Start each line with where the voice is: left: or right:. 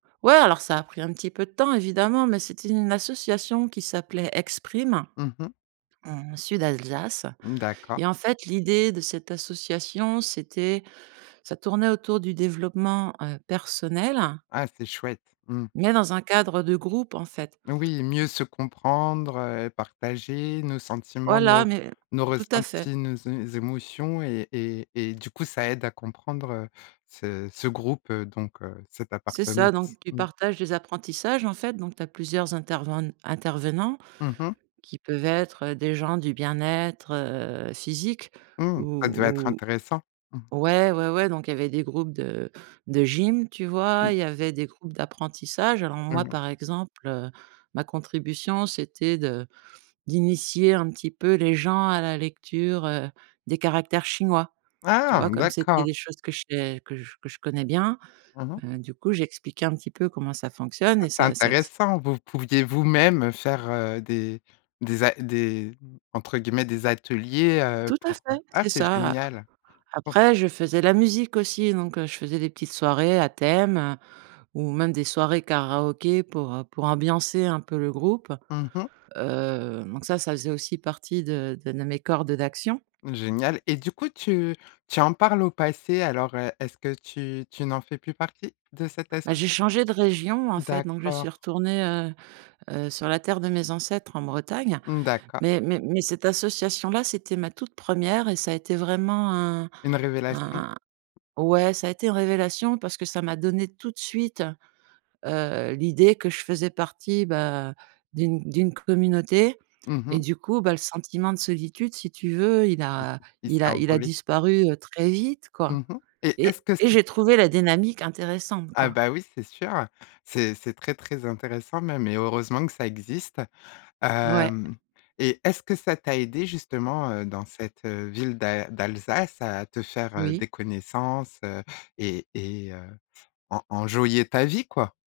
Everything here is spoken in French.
right: Ouais, alors, ça a pris un petit peu de temps, évidemment, mais c'était une association qui s'appelait Exprime,
left: Mmh mh.
right: heu, en Sud Alsace.
left: Mmh d'accord.
right: Et en fait, l'idée de cette association, c'était ça tournait autour du développement, heu, personnel
left: Ah, c'est chouette, mmh.
right: mais dans un cadre, heu, de groupe, en fait.
left: Oui, mieux se comprendre, heu, partager nos sentiments,
right: Voilà,
left: nos
right: mais
left: nos
right: tout à fait.
left: ressentis, nos é émotions et et et du coup ça aide à comprendre, heu, ce ce groupe, heu, donc heu, cette
right: C'est ça,
left: appartenance,
right: donc tu
left: mmh.
right: partages des apprentissages, en fait, donc tu as plusieurs interven intervenants
left: Mmh mh.
right: qui peuvent être, heu, des gens du bien-être, heu, physique
left: Mmh, ça devait être
right: ou
left: intéressant. Mmh.
right: ou ouais, ouais, ouais, donc il y avait des groupes de de gym, tu vois, il y avait des groupes d'apprentissage. Alors
left: Mmh
right: moi,
left: mh.
right: par exemple, heu, ma contribution, c'était de d'initier un petit peu les gens à la lecture, heu, des caractères chinois, tu
left: Ah!
right: vois, comme c'était
left: D'accord.
right: des choses que je sais que que je connais bien,
left: Mmh mh.
right: heu, du coup, j'expliquais un petit peu comment ça fonctionne
left: Ah,
right: et
left: c'est
right: ça ça s
left: intéressant, vous pouviez vous-même, heu, faire, heu, des des a des entre guillemets «des ateliers», heu,
right: Tout à
left: pour, heu,
right: fait,
left: ah,
right: c'est
left: c'est
right: ça.
left: génial! O
right: Après, je faisais la musique aussi, donc heu, je faisais des petites soirées à thème, heu, ou même des soirées karaoké pour, heu, pour ambiancer un peu le groupe,
left: Mmh mh.
right: heu, donc ça, ça faisait aussi partie de de de mes cordes d'action.
left: Génial! Et du coup tu tu en parles au passé alors, heu, est-ce que tu tu n'en fais plus partie de cette
right: Bah, j'ai
left: associa?
right: changé de région, en fait, donc je suis
left: D'accord.
right: retournée, heu heu, sur la terre de mes ancêtres, en Bretagne.
left: Mmh, d'accord.
right: Mais mais mais cette association-là, c'était ma toute 1re et ça a été vraiment un
left: Une révélation?
right: un ouais, ça a été une révélation parce que ça m'a donné tout de suite, heu, l'idée que je faisais partie, bah, d'une d'une communauté
left: Mmh
right: et
left: mh.
right: du coup, bah, le sentiment de solitude, si tu veux, il
left: Il s
right: a
left: il s'est
right: il a il a
left: envolé.
right: disparu, heu, très vite, quoi
left: Mmh mh. Et, est-ce
right: et
left: que
right: et
left: c'est
right: j'ai trouvé la dynamique intéressante,
left: Ah
right: quoi.
left: bah oui, c'est sûr, heu, c'est c'est très, très, intéressant même et heureusement que ça existe!
right: Ouais.
left: Hem et est-ce que ça t'a aidée justement, heu, dans cette, heu, ville d'al d'Alsace à te faire, heu,
right: Oui.
left: des connaissances, heu et et heu, en enjoyer ta vie, quoi?